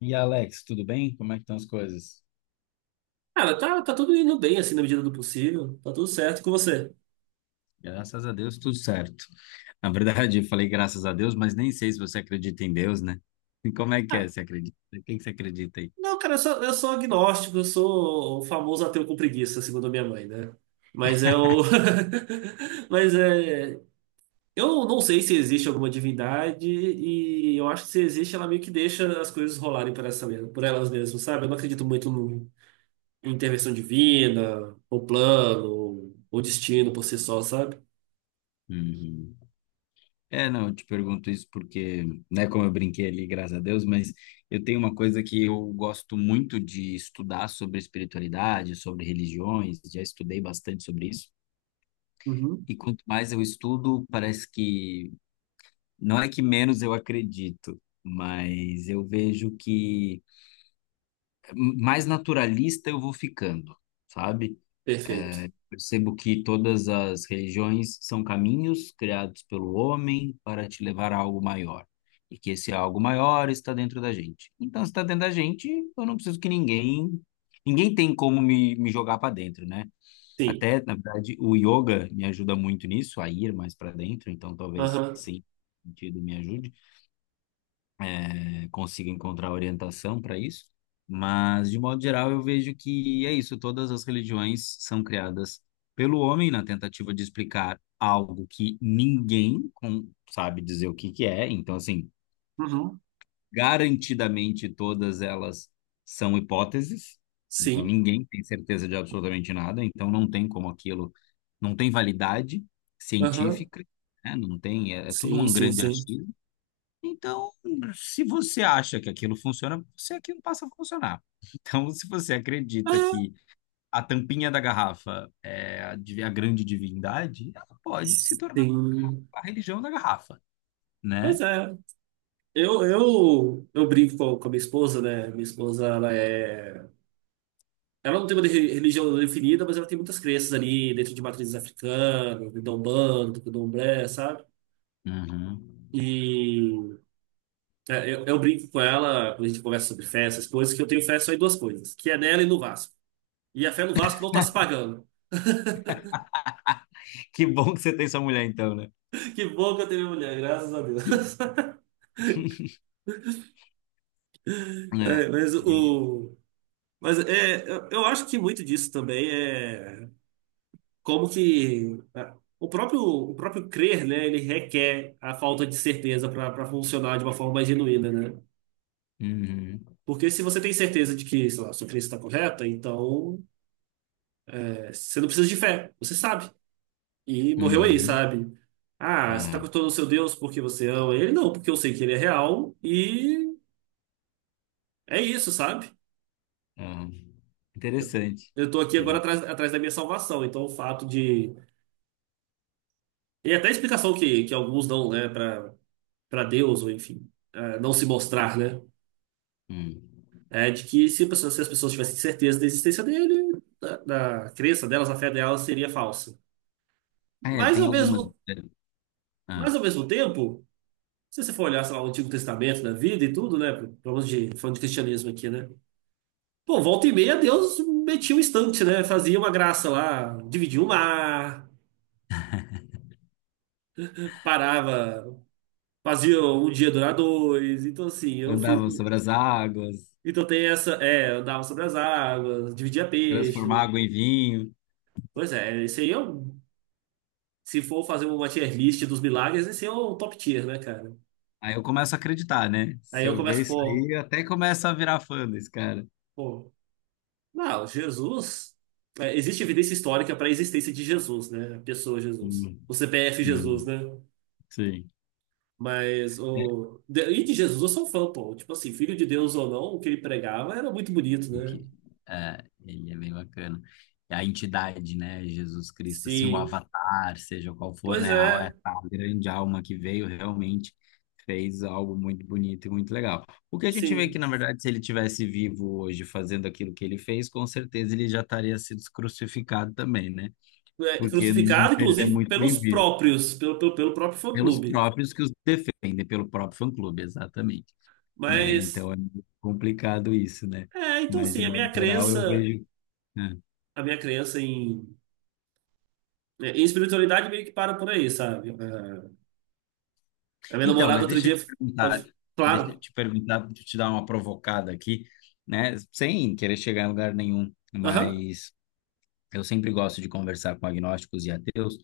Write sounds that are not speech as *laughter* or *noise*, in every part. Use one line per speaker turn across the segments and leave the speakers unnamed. E Alex, tudo bem? Como é que estão as coisas?
Cara, tá tudo indo bem, assim, na medida do possível. Tá tudo certo com você.
Graças a Deus, tudo certo. Na verdade, eu falei graças a Deus, mas nem sei se você acredita em Deus, né? E como é que é?
Ah,
Você acredita? Em quem que você acredita aí?
não, cara, eu sou agnóstico, eu sou o famoso ateu com preguiça, segundo a minha mãe, né? Mas é o. *laughs* Mas é. Eu não sei se existe alguma divindade, e eu acho que se existe, ela meio que deixa as coisas rolarem por elas mesmas, sabe? Eu não acredito muito no- em intervenção divina, ou plano, ou destino por si só, sabe?
Uhum. É, não, eu te pergunto isso porque, né, como eu brinquei ali, graças a Deus, mas eu tenho uma coisa que eu gosto muito de estudar sobre espiritualidade, sobre religiões, já estudei bastante sobre isso.
Uhum.
E quanto mais eu estudo, parece que não é que menos eu acredito, mas eu vejo que mais naturalista eu vou ficando, sabe?
Perfeito.
É, percebo que todas as religiões são caminhos criados pelo homem para te levar a algo maior. E que esse algo maior está dentro da gente. Então, se está dentro da gente, eu não preciso que ninguém. Ninguém tem como me jogar para dentro, né?
Sim.
Até, na verdade, o yoga me ajuda muito nisso, a ir mais para dentro, então talvez
Aham.
sim, sentido me ajude, consiga encontrar orientação para isso. Mas, de modo geral, eu vejo que é isso: todas as religiões são criadas pelo homem na tentativa de explicar algo que sabe dizer o que que é. Então, assim,
Uhum.
garantidamente todas elas são hipóteses. Então,
Sim.
ninguém tem certeza de absolutamente nada. Então, não tem como aquilo, não tem validade
Aham.
científica, né? Não tem, é, é tudo
Sim,
um
sim,
grande
sim.
achismo. Então, se você acha que aquilo funciona, você aquilo passa a funcionar. *laughs* Então, se você acredita
Ah,
que a, tampinha da garrafa é a grande divindade, ela pode se tornar
sim.
a religião da garrafa, né?
Pois é. Eu brinco com a minha esposa, né? Minha esposa, ela é. Ela não tem uma religião definida, mas ela tem muitas crenças ali dentro de matrizes africanas, do Umbanda, do Candomblé, sabe?
Uhum.
E eu brinco com ela quando a gente conversa sobre fé, essas coisas, que eu tenho fé só em duas coisas, que é nela e no Vasco. E a fé no Vasco não tá se pagando.
Que bom que você tem sua mulher, então, né?
*laughs* Que bom que eu tenho minha mulher, graças a Deus.
*laughs* É.
É, mas o. Mas eu acho que muito disso também é. Como que o próprio crer, né, ele requer a falta de certeza para funcionar de uma forma mais genuína, né?
Uhum.
Porque se você tem certeza de que, sei lá, sua crença está correta, então você não precisa de fé, você sabe. E morreu aí,
Uhum.
sabe? Ah, você está
Uhum.
cotando o seu Deus porque você ama ele? Não, porque eu sei que ele é real e é isso, sabe?
Uhum.
Eu,
Interessante.
eu tô aqui agora
Intere-
atrás da minha salvação, então o fato de. E até a explicação que alguns dão, né, para Deus, ou enfim, não se mostrar, né?
Hum.
É de que se as pessoas tivessem certeza da existência dele, da crença delas, a fé delas seria falsa.
É,
Mas
tem
ao
algumas.
mesmo,
Ah,
mas ao mesmo tempo, se você for olhar, sei lá, o Antigo Testamento da vida e tudo, né? Vamos de, falando de cristianismo aqui, né? Pô, volta e meia Deus metia um instante, né? Fazia uma graça lá, dividia o mar, parava, fazia um dia durar dois. Então, assim, eu
andavam
fico.
sobre as águas,
Então tem essa, é, andava sobre as águas, dividia
transformar
peixe.
água em vinho.
Pois é, isso aí é um se for fazer uma tier list dos milagres, esse é o top tier, né, cara?
Aí eu começo a acreditar, né?
Aí
Se
eu
eu ver
começo,
isso
pô,
aí, eu até começo a virar fã desse cara.
pô, não, Jesus. É, existe evidência histórica para a existência de Jesus, né? A pessoa Jesus.
Hum,
O CPF Jesus,
hum,
né?
sim. Né?
E de Jesus eu sou fã, pô. Tipo assim, filho de Deus ou não, o que ele pregava era muito bonito,
O
né?
que, é, ele é bem bacana. E a entidade, né? Jesus Cristo, assim, o
Sim.
avatar, seja qual for,
Pois
né? A,
é,
essa grande alma que veio realmente fez algo muito bonito e muito legal. O que a gente vê é que,
sim.
na verdade, se ele tivesse vivo hoje fazendo aquilo que ele fez, com certeza ele já estaria sido crucificado também, né?
É,
Porque não
crucificado,
seria
inclusive,
muito
pelos
bem visto.
próprios, pelo próprio
Pelos
fã-clube.
próprios que os defendem, pelo próprio fã-clube, exatamente, né?
Mas.
Então é muito complicado isso, né?
É, então
Mas de
assim, a minha
modo geral eu
crença.
vejo. Né?
A minha crença em é, e espiritualidade meio que para por aí, sabe? É, a minha
Então,
namorada
mas
outro dia pode. Claro.
deixa eu te dar uma provocada aqui, né? Sem querer chegar em lugar nenhum,
Aham.
mas eu sempre gosto de conversar com agnósticos e ateus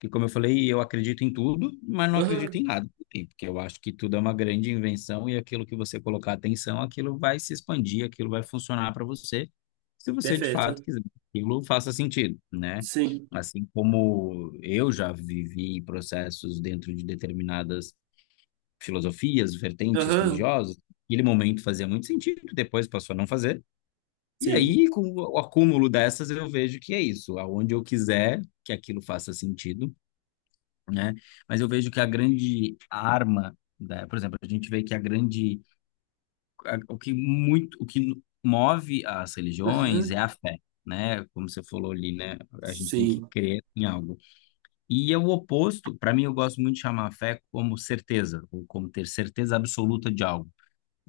que como eu falei, eu acredito em tudo, mas não acredito
Aham.
em nada, também, porque eu acho que tudo é uma grande invenção e aquilo que você colocar atenção, aquilo vai se expandir, aquilo vai funcionar para você, se você de fato
Perfeito.
quiser que aquilo faça sentido, né?
Sim.
Assim como eu já vivi processos dentro de determinadas filosofias, vertentes
Aham.
religiosas, aquele momento fazia muito sentido, depois passou a não fazer. E
Sim.
aí, com o acúmulo dessas, eu vejo que é isso. Aonde eu quiser que aquilo faça sentido, né? Mas eu vejo que a grande arma, por exemplo, a gente vê que a grande, a- o que muito, o que move as religiões
Aham.
é a fé, né? Como você falou ali, né? A gente tem que
Sim.
crer em algo. E é o oposto, para mim, eu gosto muito de chamar a fé como certeza, ou como ter certeza absoluta de algo.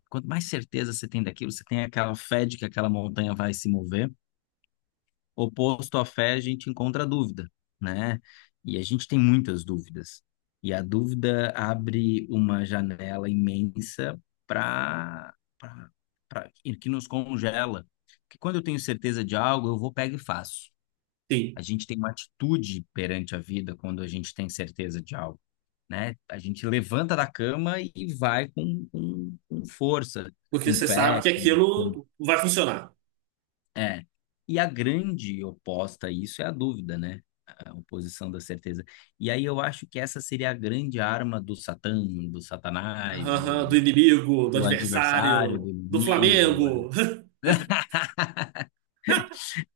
Quanto mais certeza você tem daquilo, você tem aquela fé de que aquela montanha vai se mover, oposto à fé, a gente encontra a dúvida, né? E a gente tem muitas dúvidas. E a dúvida abre uma janela imensa para que nos congela. Porque quando eu tenho certeza de algo, eu vou pego e faço.
Sim.
A gente tem uma atitude perante a vida quando a gente tem certeza de algo, né? A gente levanta da cama e vai com, com força,
Porque
com
você sabe
fé,
que
com
aquilo vai funcionar.
é. E a grande oposta a isso é a dúvida, né? A oposição da certeza. E aí eu acho que essa seria a grande arma do Satã, do Satanás, do,
Aham. Do
do-
inimigo, do
do adversário, do
adversário, do
inimigo.
Flamengo.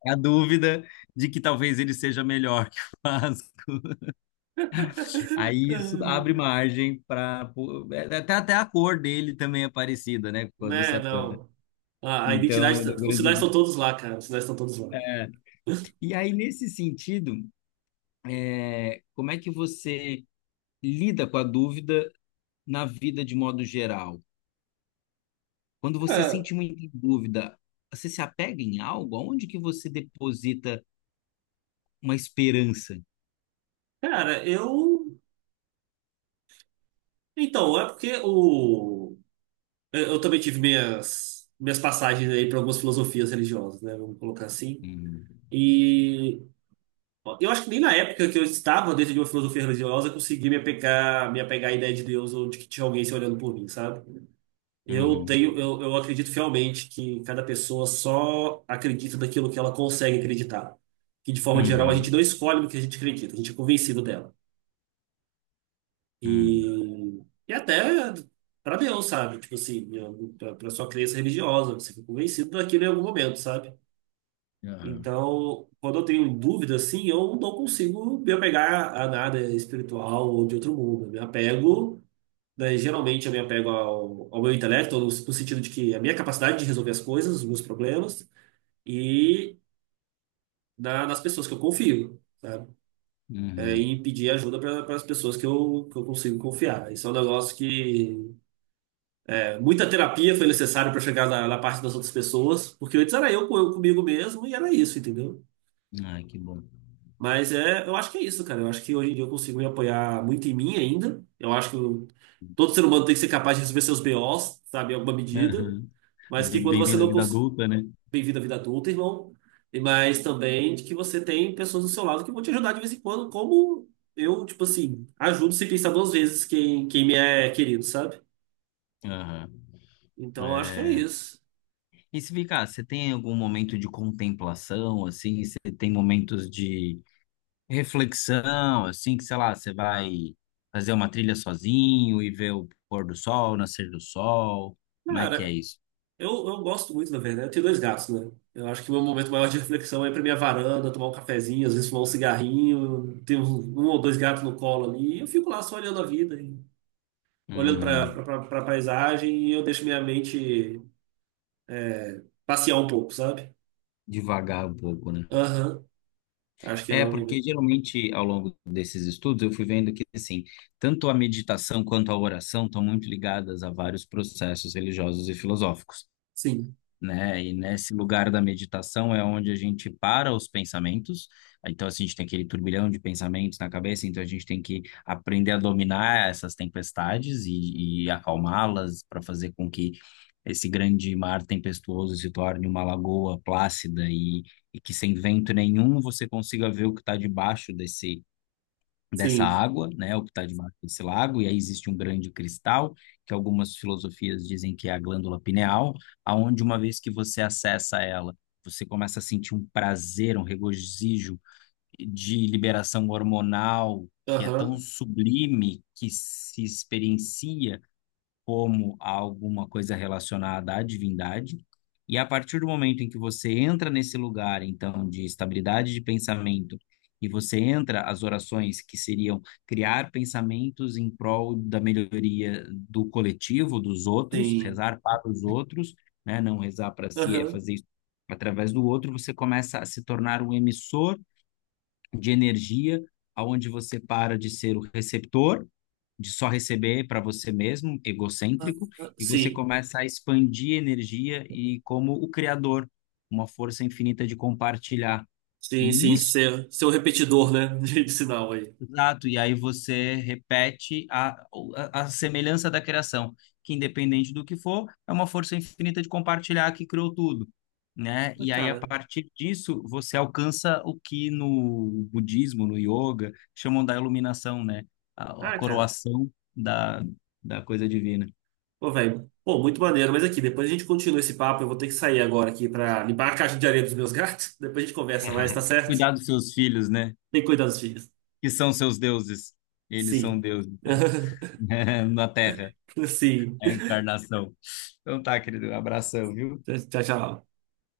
É a dúvida de que talvez ele seja melhor que o Vasco. Aí isso
*laughs*
abre margem para. Até, até a cor dele também é parecida, né? Com a do
Né,
Satã.
não. A identidade.
Então,
Tá,
da
os sinais
grande.
estão todos lá, cara. Os sinais estão todos lá.
É. E aí, nesse sentido, é, como é que você lida com a dúvida na vida de modo geral? Quando você
É,
sente muita dúvida, você se apega em algo? Aonde que você deposita uma esperança?
cara, eu. Então, é porque o. Eu também tive minhas passagens aí para algumas filosofias religiosas, né? Vamos colocar assim.
Uhum.
E eu acho que nem na época que eu estava dentro de uma filosofia religiosa eu consegui me apegar à ideia de Deus ou de que tinha alguém se olhando por mim, sabe? Eu tenho,
Uhum.
eu, eu acredito fielmente que cada pessoa só acredita daquilo que ela consegue acreditar. Que de forma geral a gente não
Uhum.
escolhe no que a gente acredita, a gente é convencido dela.
Uhum.
E, e até para Deus, sabe? Tipo assim, para sua crença religiosa, você fica convencido daquilo em algum momento, sabe?
Aham.
Então, quando eu tenho dúvida assim, eu não consigo me apegar a nada espiritual ou de outro mundo. Né, geralmente eu me apego ao meu intelecto, no sentido de que a minha capacidade de resolver as coisas, os meus problemas, e nas pessoas que eu confio, sabe? É,
Uhum.
e pedir ajuda para as pessoas que eu consigo confiar. Isso é um negócio que muita terapia foi necessária para chegar na parte das outras pessoas, porque antes era eu comigo mesmo e era isso, entendeu?
Ai, que bom.
Mas é, eu acho que é isso, cara. Eu acho que hoje em dia eu consigo me apoiar muito em mim ainda. Eu acho que eu- todo ser humano tem que ser capaz de resolver seus BOs, sabe, em alguma medida.
Aham.
Mas que quando você
Bem-vindo à
não
vida
consegue.
adulta, né?
Bem-vindo à vida adulta, irmão. Mas também de que você tem pessoas do seu lado que vão te ajudar de vez em quando, como eu, tipo assim, ajudo sem pensar duas vezes quem me é querido, sabe?
Aham.
Então eu acho que é
É,
isso.
e se ficar, você tem algum momento de contemplação, assim? Você tem momentos de reflexão, assim, que sei lá, você vai fazer uma trilha sozinho e ver o pôr do sol, nascer do sol? Como é que é
Cara,
isso?
Eu gosto muito, na verdade. Eu tenho dois gatos, né? Eu acho que o meu momento maior de reflexão é ir pra minha varanda, tomar um cafezinho, às vezes fumar um cigarrinho. Tenho um ou dois gatos no colo ali. E eu fico lá só olhando a vida, e olhando
Hum,
pra paisagem e eu deixo minha mente passear um pouco, sabe?
devagar um pouco, né?
Aham. Acho que é
É,
um.
porque geralmente ao longo desses estudos eu fui vendo que, assim, tanto a meditação quanto a oração estão muito ligadas a vários processos religiosos e filosóficos.
Sim.
Né? E nesse lugar da meditação é onde a gente para os pensamentos. Então, assim, a gente tem aquele turbilhão de pensamentos na cabeça, então a gente tem que aprender a dominar essas tempestades e acalmá-las para fazer com que esse grande mar tempestuoso se torne uma lagoa plácida e que sem vento nenhum você consiga ver o que está debaixo desse, dessa
Sim.
água, né, o que está debaixo desse lago, e aí existe um grande cristal, que algumas filosofias dizem que é a glândula pineal, aonde uma vez que você acessa ela, você começa a sentir um prazer, um regozijo de liberação hormonal que é tão
Aham.
sublime que se experiencia como a alguma coisa relacionada à divindade. E a partir do momento em que você entra nesse lugar, então, de estabilidade de pensamento, e você entra as orações que seriam criar pensamentos em prol da melhoria do coletivo, dos outros,
Sim.
rezar para os outros, né? Não rezar para si, é
Aham.
fazer isso através do outro, você começa a se tornar um emissor de energia, aonde você para de ser o receptor, de só receber para você mesmo,
Aham.
egocêntrico, e você
Sim.
começa a expandir energia e como o criador, uma força infinita de compartilhar.
Sim,
E
sim.
isso
Ser um repetidor, né? *laughs* De sinal aí.
Exato, e aí você repete a semelhança da criação, que independente do que for, é uma força infinita de compartilhar que criou tudo, né?
Mas,
E aí, a
cara.
partir disso, você alcança o que no budismo, no yoga, chamam da iluminação, né? A
Ah, cara.
coroação da, da coisa divina.
Pô, velho, pô, muito maneiro. Mas aqui, depois a gente continua esse papo. Eu vou ter que sair agora aqui pra limpar a caixa de areia dos meus gatos. *laughs* Depois a gente conversa mais, tá
*laughs*
certo?
Cuidar dos seus filhos, né?
Tem que cuidar dos filhos.
Que são seus deuses. Eles são
Sim.
deuses, né?
*laughs*
*laughs* Na Terra,
Sim.
é a encarnação. Então tá, querido, abração, viu?
Tchau, tchau.